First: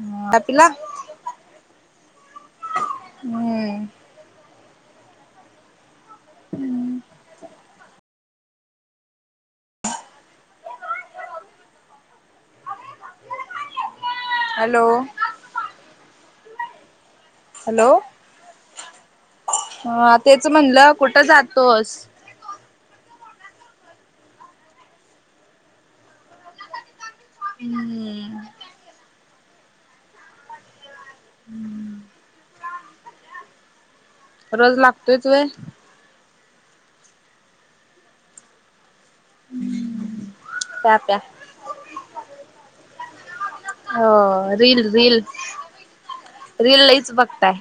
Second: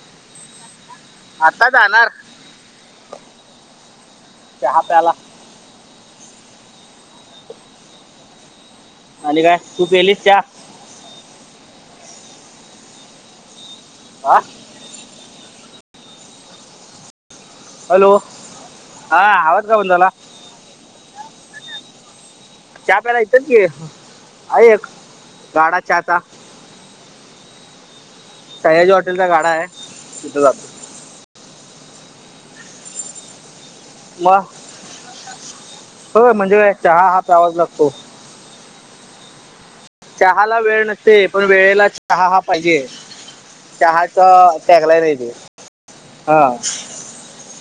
ह् तपला. आता जाणार. हम्. त्या ह आप्याला.. हम्म. आणिली काय तू प केलीस त्या आा हॅलो! हॅलो हा आवाज का बंद झाला ह तेच म्हणलं कुठं जातोस. चा प्याला इथच ग आहे एक गाडा चाचा हम् सया्याजी हॉटेलचा गाडा आहे तिथं जातो. वा रज लागतोयच वे हो म्हणजे चहा हा आवाज लागतो. चहाला वेळ प्या नसते प्या पण वेळेला चहा हा पाहिजे. चहाच हो रील टकलाय नाही रील ते हा. रील लईच बघताय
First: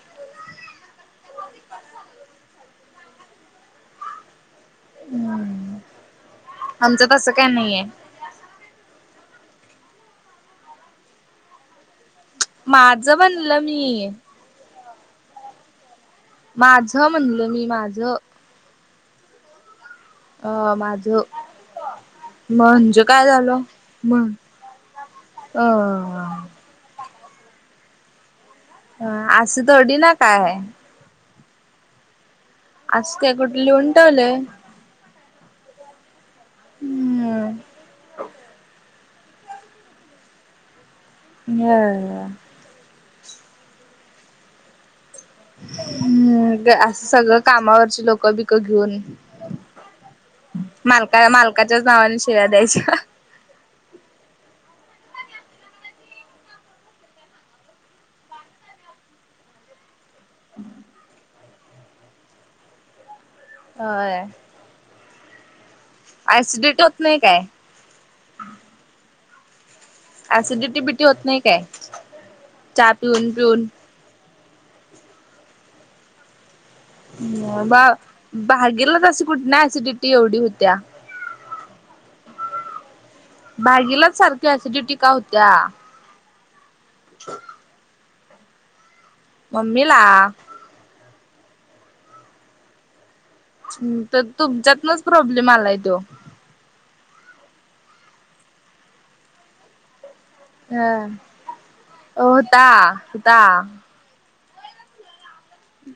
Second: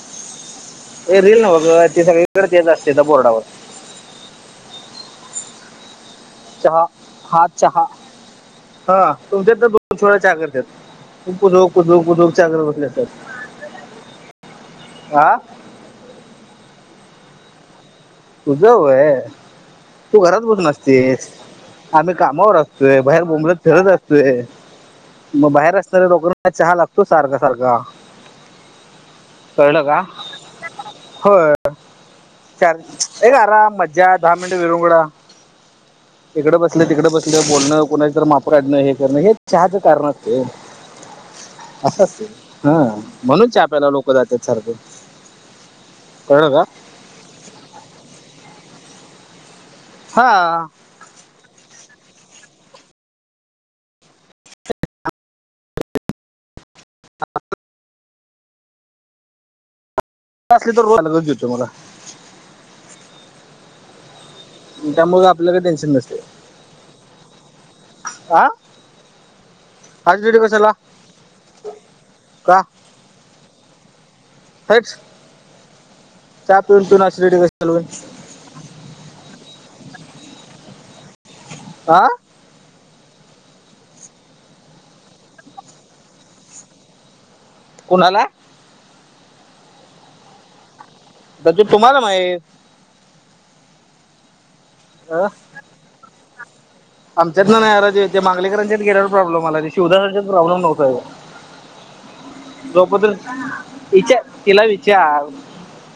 ए रील ना बघ ती सगगड येत असते बोर्डावर. हम्. चहा हाात चहा. हा तुमच्या तर दोन छोट्या करत तुुो कुो कु माझं बनलं मी. आा माझं म्हणल मी माझं उजव आहे. तू घरात बस अ माझं नसतेस आम्ही कामावर असतोय म्हणजे बाहेर काय बोंबलत झालं फिरत म्हण असतोय. मग अ बाहेर असणारना रोक चहा लागतो सारखा सारखा. ह अशी त अडी ना काय. हो चार असं काय एक कुठे आराम लिहून मज्जा ठेवलंय दहा मिनट विरुंगडा. इकडं बसलं तिकडं बसलं हम्म बोलणं कोणाची तर माप काढणं हे करणं हे चहाचं कारण असते. असंच हा म्हणून आप्याला लोक जातात सारखं. कळलं हम्म का असं सगळं कामावरची लोक बिक घेऊन. हा. काय मालकाच्याच नावाने शेळा्या द्यायच्या [inaudible] ली तरलाो मला हो त्यामुळेळ आपल्याला टेनशन नसत सिडिटी होत नाही काय आं एसिडिटी बिटी होत नई काय चहा पिऊन पिऊन हच चहा पिऊन [unintelligible] बा बागेला तशी कुठनं एसिडिटी एवढी होत्या आह भागीलाच सारखं ऍसिडिटी का हुत्या अच्छ कुणाला मम्मीला त--ते तुम्हाला माहीत तर तुमच्यातनच प्रॉब्लेम आलाय तो आमच्यातनं नाय [unintelligible] गेल्याव प्रॉब्मल आलाय ते शोधारांच्यात प्रॉब्लेम अ नव्हता होता होता ह्यो [unintelligible] तिला विचार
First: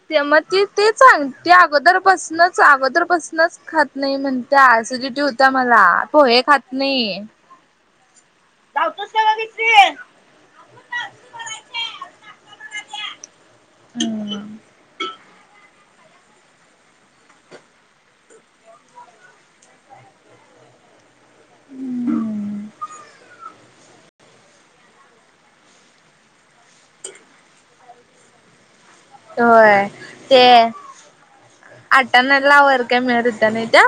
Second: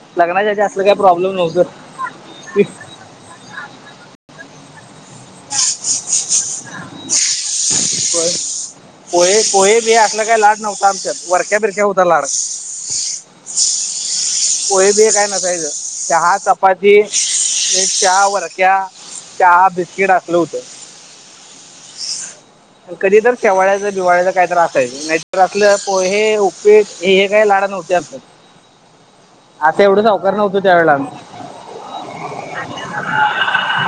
ते मग लग्नाच्या आधी ते असलं ते काय चांग प्रॉब्लेम ते नव्हतं. अगोदरपसूनच अगोदर पासूनच खात नाही म्हणत सिडिटी होता मला पो हे खात नाही प पोहे पोहे बि असला काही लाड नव्हता आमच्या वरक्या बिरक्या होता लाड [inaudible] हम.. पोहे बिये काय नसायचं चहा चपाती एक चहा वरक्या चहा बिस्किट असलं हुतं हम कधी तर शेवाळ्याच बिवाळ्याच काही तर असायच नाहीतर असलं पोहे उपीट हे हे काय लाड नव्हते अस होय ते नव्हतो त्यावेळेला आम्ही आटान्याला वर काय मिळत [unintelligible]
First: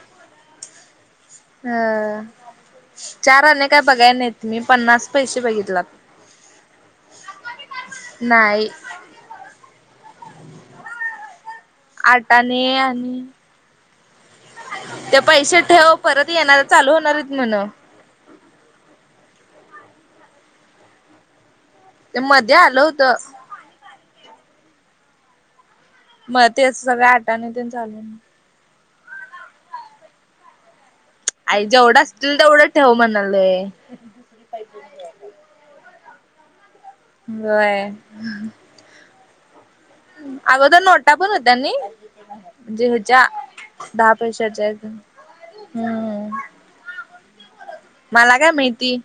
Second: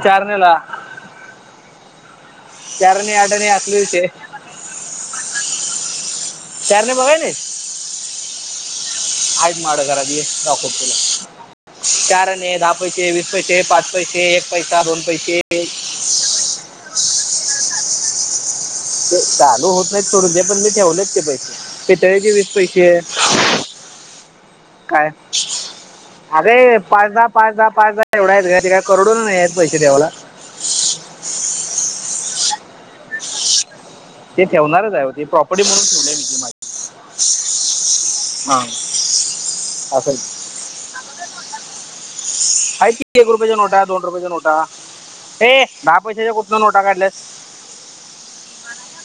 चारण्याला अह चारने चार आठने आने असले काय विषय बघाय नाहीत मी पन्नास पैसे बगितल्यात चार आणे बघाय नाइस नाही हायत माड घरात ये दाखवतो तुला आठ चारआणे दहा आणे पैसे आणि वीस पै से पाच पैसे एक ते पैसे ठेव परत येणारयत चालू होणारयत म्हण ते चालू होत नाहीत सुरजे पण मी ठेवलेत ते पैसे ते पितळेचे वीस मध्ये आलं पैसे होत. काय मग अरे तेच सगळं पाचदहा आठ आणे पाच दहा तेन चालू पाचदहा एवढ आहेत ग ते काय करोडनं नाहीयेत पैसे [unintelligible] आई जेवढं असतील तेवढं ठेव म्हणलय ते ठेवणारचये ओ ती प्रॉपर्टी म्हणून ठेव बय हा अस अगोदर नोटा पण होत्या नई म्हणजे की हेच्या एक रुपयाच्या नोटा दोन दहा रुपयाच्या नोटा पैशाच्या तेन हम्म त नोटा काढल्यास मला काय माहिती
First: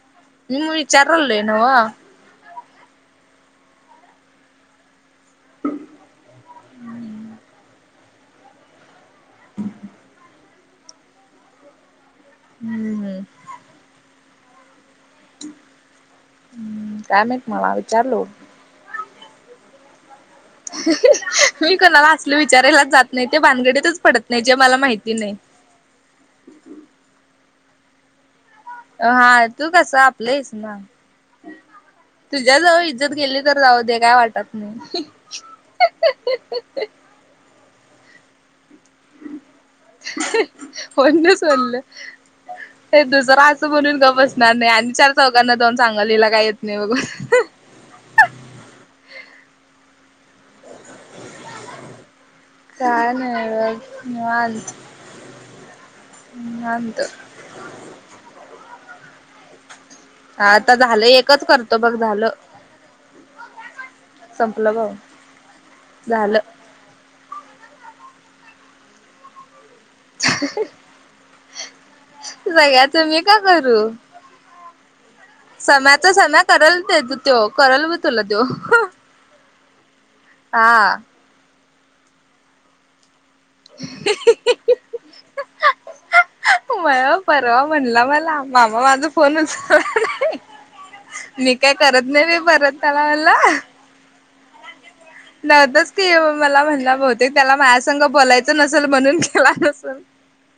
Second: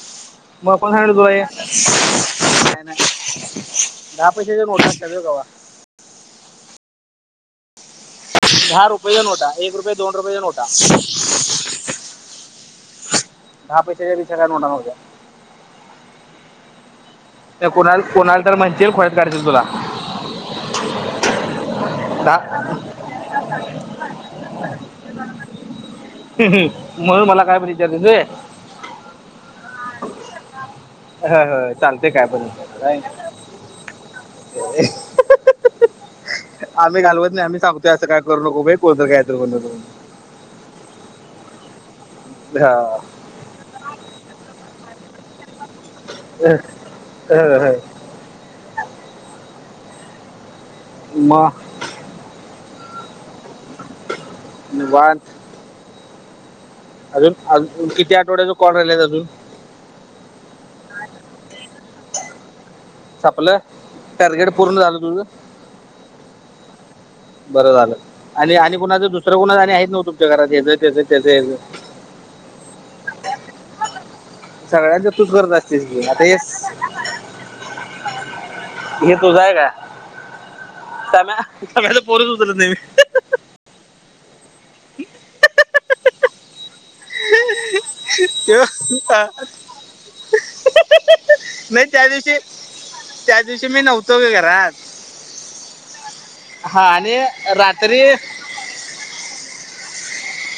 मी मग कोण सांगितलं तुला विचारलोय नव हे नाय दहा पैशाच्या नोटा असत्यात होय कवा दहा रुपयच्या नोटा एक रुपये दोन रुपयेच्या नोटा हम्म दहा पैशाच्या वीस च्या काय नोटा नव्हत्या [inaudible] काय माहित मला कोणा विचारलो कोणाला तर म्हणशील खुळ्यात काढतील तुला मी कोणाला असल दहा विचारायलाच जात नाही ते भानगडीतच पडत नाही जे मला माहिती नाही म्हणून मला काय पण इचारतीस व्हय हा तू कस आपलं आहेस ना चालते काय पण तुझ्या जवळ काय इज्जत गेली तर जाऊ दे काय वाटत नाही [inaudible] आम्ही घालवत नाही आम्ही सांगतोय असं काय करू नको बाई कोण तर काय तर म्हणंल म्हणून कोण गं सोललं हे दुसरा म्हणून गप्प बसणार नाही आणि चार चौघांना जाऊन सांगंल हिला काय येत नाही बघ मा काय नाही निवांत निवांत हम्म निवांत अजून किती आठवड्याच कोण राहिलाय अजून ह आता झालं एकच करतो बघ झालं संपलं टार्गेट संपलं पूर्ण भाऊ झालं तुझ झालं बरं झालं आणि- आणि कुणाचं दुसरं कुणाचं आणि हायत नव तुमच्या घरात हेचं तेजं तेजं हेजं सगळ्याच मी का करू सगळ्यांचं तूच करत असतेस की सम्याचा आता हे सम्या करंल तेज तो करंल ब तुला तो ये तुझं हाय काय हा त तम्या तम्याचा फोनंच उचलत नाही मी [unintelligible] परवा म्हणला मला मामा माझा तेव्हा- फोन उचलत मी काय करत नाही बाई परत त्याला तो बि घरात नव्हतच की मला हा म्हणला आणि बहुतेक त्याला रात्री मायासंघ बोलायच नसंल म्हणून केला नसंल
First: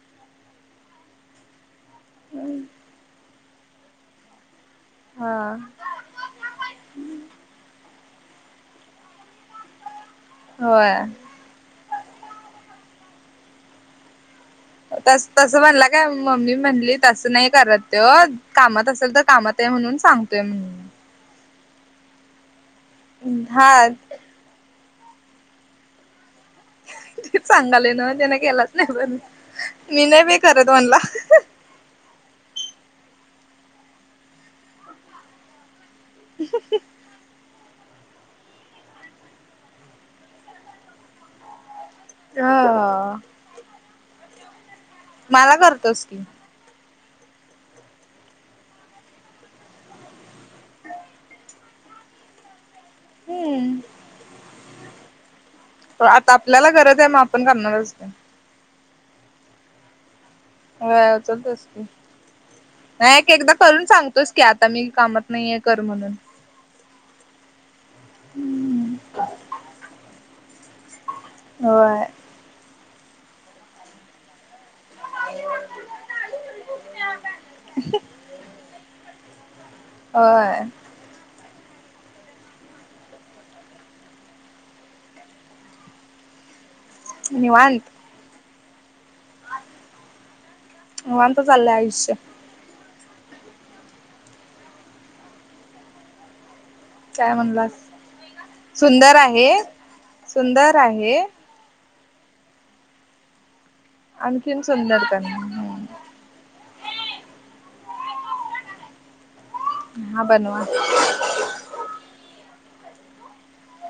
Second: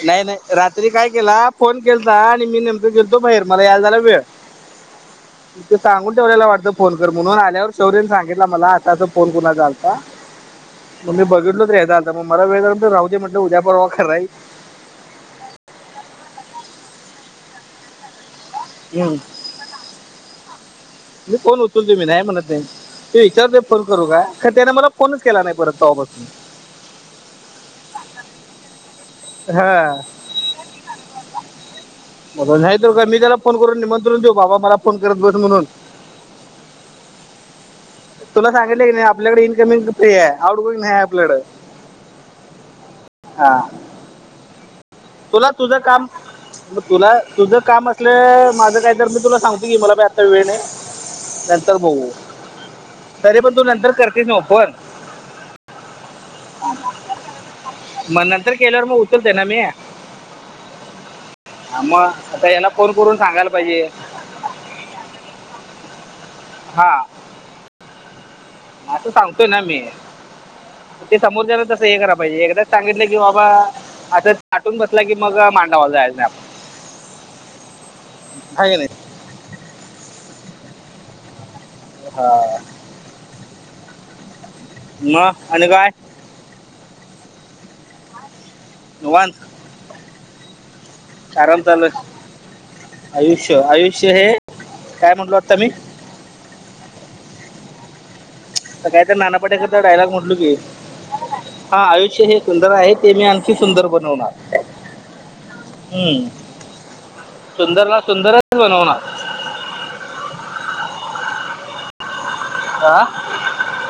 नाही नाही रात्री काय केला फोन केलता आणि मी नेमकं गेलतो बाहेर मला यायला झाला वेळ हा ठीके सांगून ठेवलेला वाटतं फोन कर म्हणून आल्यावर शौर्यने सांगितला मला अस अस फोन कुणाचा आलता होय मग मी बघितलो तर हेचा आलता मग मला वेळ झाल्ता राहूदे म्हटलं उद्या परवा कराय येईल तस तसं म्हणला काय मम्मी म्हणली तसं नाही करत त्यो कामात असेल तर कामात आहे म्हणून सांगतोय म्हणून मी फोन उचलतोय मी नाही म्हणत नाही तो विचारतोय फोन हा करू काय तर त्याने मला फोनंच केला नाही परत तवा पास्नं तेचं सांगालोय न्हवं त्यांनं केलाच नाही म्हणून हा म नाही तर का मी त्याला फोन करून निमंत्रण देऊ बाबा मला फोन करत बंस म्हणून [inaudible] तुला सांगितलंय कनाही आपल्याकडं इनकमिंग फ्री हाय आउटगोइंग नाही आहे आपल्याकडं हा हा तुला मला तुझं करतोस काम की मग तुला तुझं काम असलं माझ काही तर मी तुला सांगतोय की मला बि आता वेळ नाही. नंतर बघू, तरी पण तू नंतर हम्म करतीस नव फोन. म आता आपल्याला गरज आहे मग आपण करणारंच की. म नंतर केल्यावर मग उचलते ना मी. होय उचलतोस हा की म आता याला फोन करून नाही एक सांगायला एकदा करून पाहिजे. सांगतोस की आता मी कामात नाहीये कर म्हणून. हा. असं सांगतोय ना मी ते समोरच्याला तसं हे होय करायं पाहिजे एकदा सांगितलं की बाबा असच. ताटून बसला की मग मांडवाला जायचं नाही आपण हाय क नाही. होय. हा म आणि काय. निवांत. निवात. निवांत आराम चाललंय चालू आहे. आयुष्य आयुष्य आयुष्य हे काय म्हटलो आता मी. काय म्हणलास. सकाळी ते सुंदर नाना आहे पाटेकर चा डायलॉग म्हटलो की सुंदर आहे हा आयुष्य हे सुंदर आहे ते मी आणखी सुंदर बनवणार. आणखीन सुंदर बनवा हम्म सुंदरला सुंदरच बनवणार. हा बनवा. आ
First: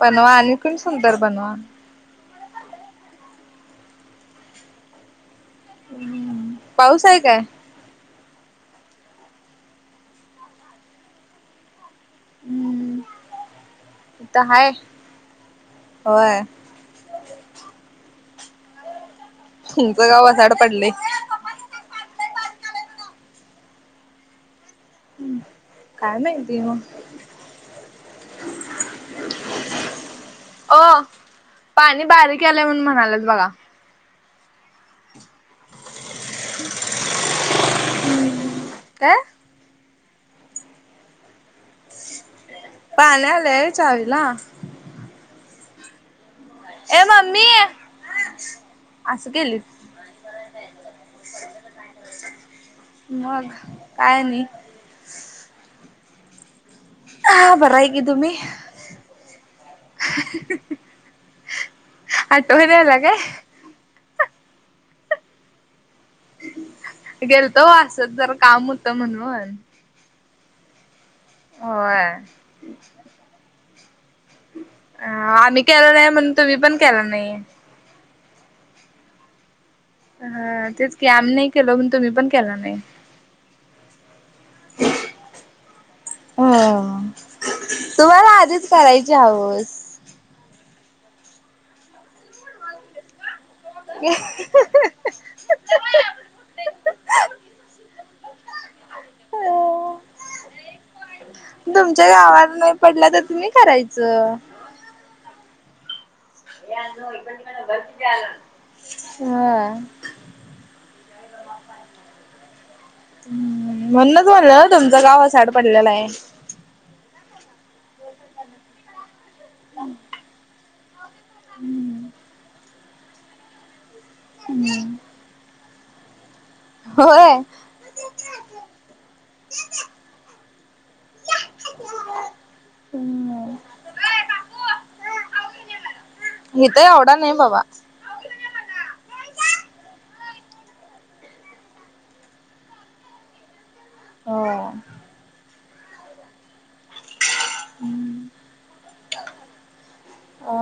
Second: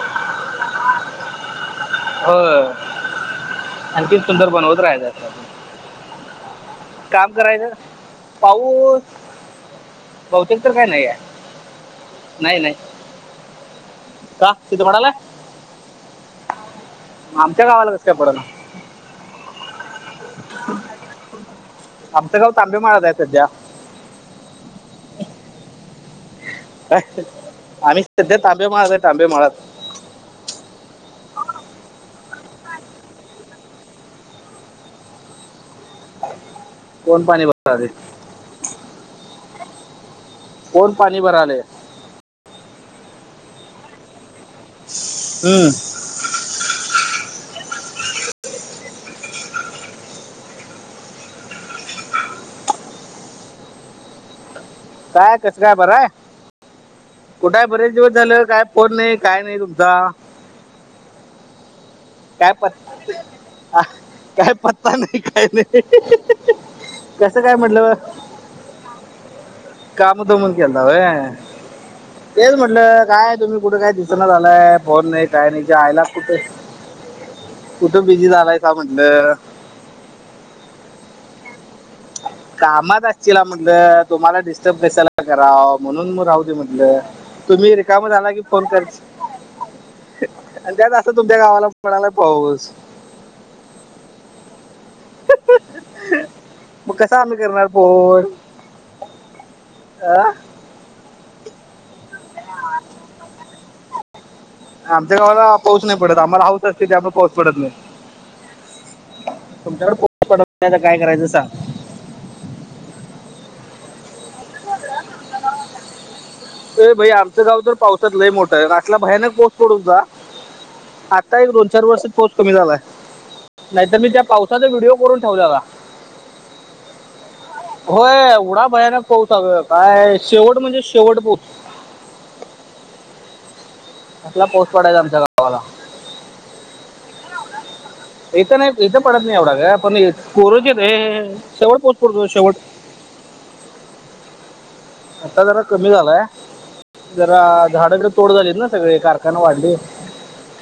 बनवा आणखीन सुंदर बनवा. होय आणखीन सुंदर बनवत राहाचं. पाऊस आहे काम काय? करायचं. पाऊस बहुतेक तर काय नाही आहे नाही नाही. इथ का हाय तिथं पडलाय होय आमच्या गावाला कस काय पडना. तुमचं गाव वसाड पडलय. आमचं गाव तांबे मळ्यात आहे सध्या. हम्म काय माहिती म. आम्ही सध्या तांबे मळ्यात तांबे मळ्यात. ओ पाणी बारीक यालय म्हणून म्हणालेत बघा. कोण पाणी भरालय. काय. कोण पाणी भरालंयं. पानी आलय चावीला. हम्म ए मम्मी असं केलीत. मग काय आणि काय कसं काय बर हाय. हा कुठ हाय बरं आहे बरेच की दिवस तुम्ही? झालं काय फोन नाही काय नाही तुमचा. [unintelligible] काय आठवण यायला पत काय काय पत्ता नाही काय नाही. कसं काय गेलतो ओ म्हटलं असच जरा काम होत म्हणून. काम होत म्हणून गेल ता होय तेच म्हटलं काय तुम्ही कुठे काय दिस दिसना झालाय फोन नाही काय नाही आम्ही हिच्या केलो आयला कुठ. म्हणून तुम्ही पण केला नाही. कुठं बिझी झालायसा म्हटलं. हा तेच की आमी नाही केलं म्हनून तुम्ही पण केला नाही. ला म्हटल तुम्हाला डिस्टर्ब कशाला कराव म्हणून मग राहते म्हटलं हो तुम्ही रिकाम तुम्हाला आला की फोन आधीच कर करायची हौस. त्यात असं तुमच्या गावाला कोणाला पाहस मग कस आम्ही करणार पोन अ तुमच्या गावात नाही पडला तर तुम्ही करायचं आमंत काला पास नाही पडत आम्हाला हाऊस असते त्यामुळे पाऊस पडत नाही हा तमच्याक काय करायचं सांग म्हणणच म्हणलं तुमचं गाव साड पडलेला आहे. हे भाई आमचं गाव भयानक मोठे पावसात लय मोठा आहे आला भयानक पडत होता. एक दोन चार वर्ष हम्म पाऊस कमी झालाय नाहीर मी त्या पावसाचा व्हिडिओ करून होय. होय एवढा भयानक पा काय शेवट म्हणजे शेवट पाऊस हम्म [unintelligible] कला पाऊस पडायचा आमच्या गावाला इथ आवडा नाही बाबा इथं नाही इथं पडत नाही. एवढा का पण कोरजित शेवट पोस्टतो शेवट हो आता जरा कमी झालाय जरा झाड तरडे तोड झालीत ना सगळे कारखाना वाढले अ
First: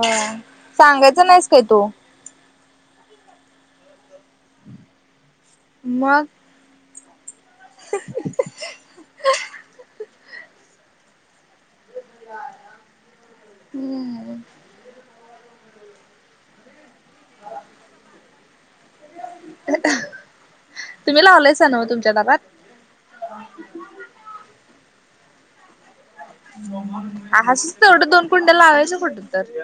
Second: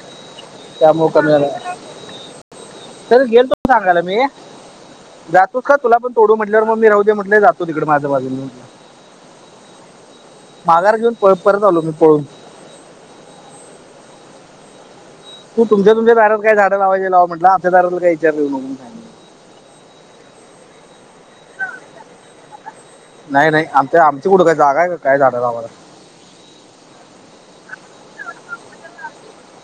त्यामुळेका सांगायचं नाहीस काय मिळाला तू तर गेलण सांगायला मी जातोस का तुला पण मग तोडू म्हटल्यावर मग मी राहू दे म्हटले जात तिकडे माझ्या बाजूला माघार घेऊन परत आलो मी पळून हम्म तू तुमच्या तुच्या दारात काय झाडं लावाय लाव म्हटलं आच्या दारातला का विचार येऊ नको तुम्ही लावलायच ना तुमच्या दावात नाही नाही आम ते आमची कुठं काही जागा आहे. काय जाणार आम्हाला आच ते एवढं दोन कुंड्या लावायच्या कुठेतरी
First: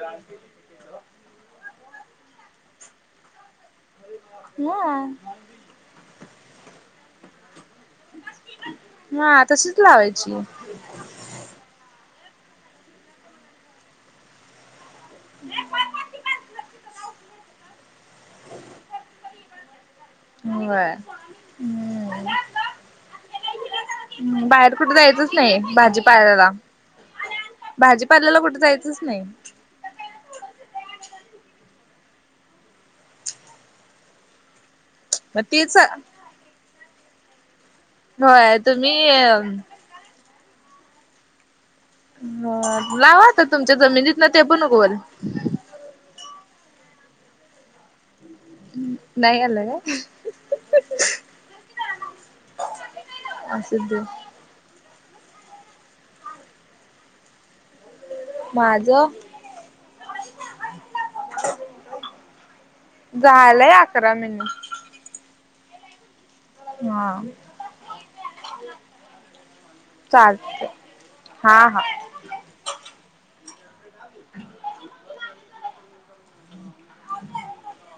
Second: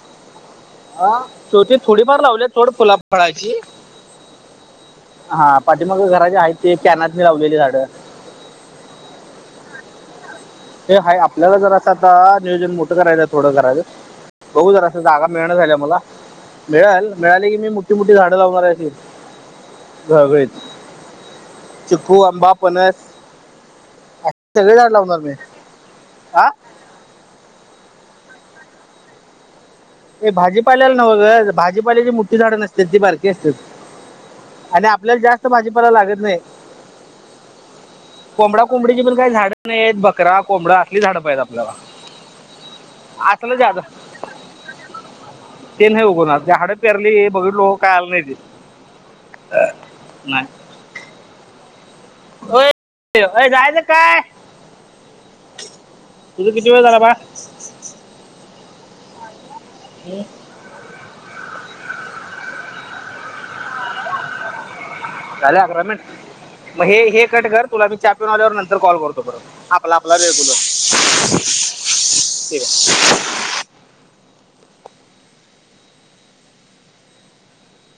हा शेवती थोडीफार लावले थोड फुला फळाची ह [unintelligible] हा पाठी मग घरा जे आहेत ते कॅनात म लावलेली झाडं हा तशीच लावायची हे हा आपल्याला जर असा आता नियोजन मोठं करायच थोडं करायचं होऊ जरा अस जागा मिळणं झाल्या मला मिळाल मिळाली की मी मोठी मोठी झाडं लावणार असेल गळगळीत होय चिकू, हम्म आंबा, फणस, बाहेर कुठे जायचंच मी नाही. हा भाजीपायला भाजीपाल्याला कुठे जायचंच नाही. भाजीपाल्याला नवं ग भाजीपालेची मोठी झाडं असतेात ती बारकी असतात आणि आपल्याला मग जास्त तेच भाजीपाला लागत नाही होय कोंबडा कोंबडीची तुम्ही पण काही झाडं नाही आहेत बकरा कोंबडा असली झाडं पाहित आपल्याला ह लावाता असलं तुमच्या जादा जमिनीत ना ते पण उगवला ते नाही उघणार हाडं पेरली बघितलो काय आला नाही ते नाहीय याला का. हो अ असू जायचं दे काय तुझं किती वेळ झाला बा माझं ह झायलाय अकरा मिनिट झाले अकरा मिनट मग हा हे कट कर तुला मी चहा पिऊ आल्यावर नंतर कॉल करतो. बरोबर पण आपला आपला [unintelligible] चालतय हा हा ठीक आहे. [unintelligible] [inaudible] ह [unintelligible]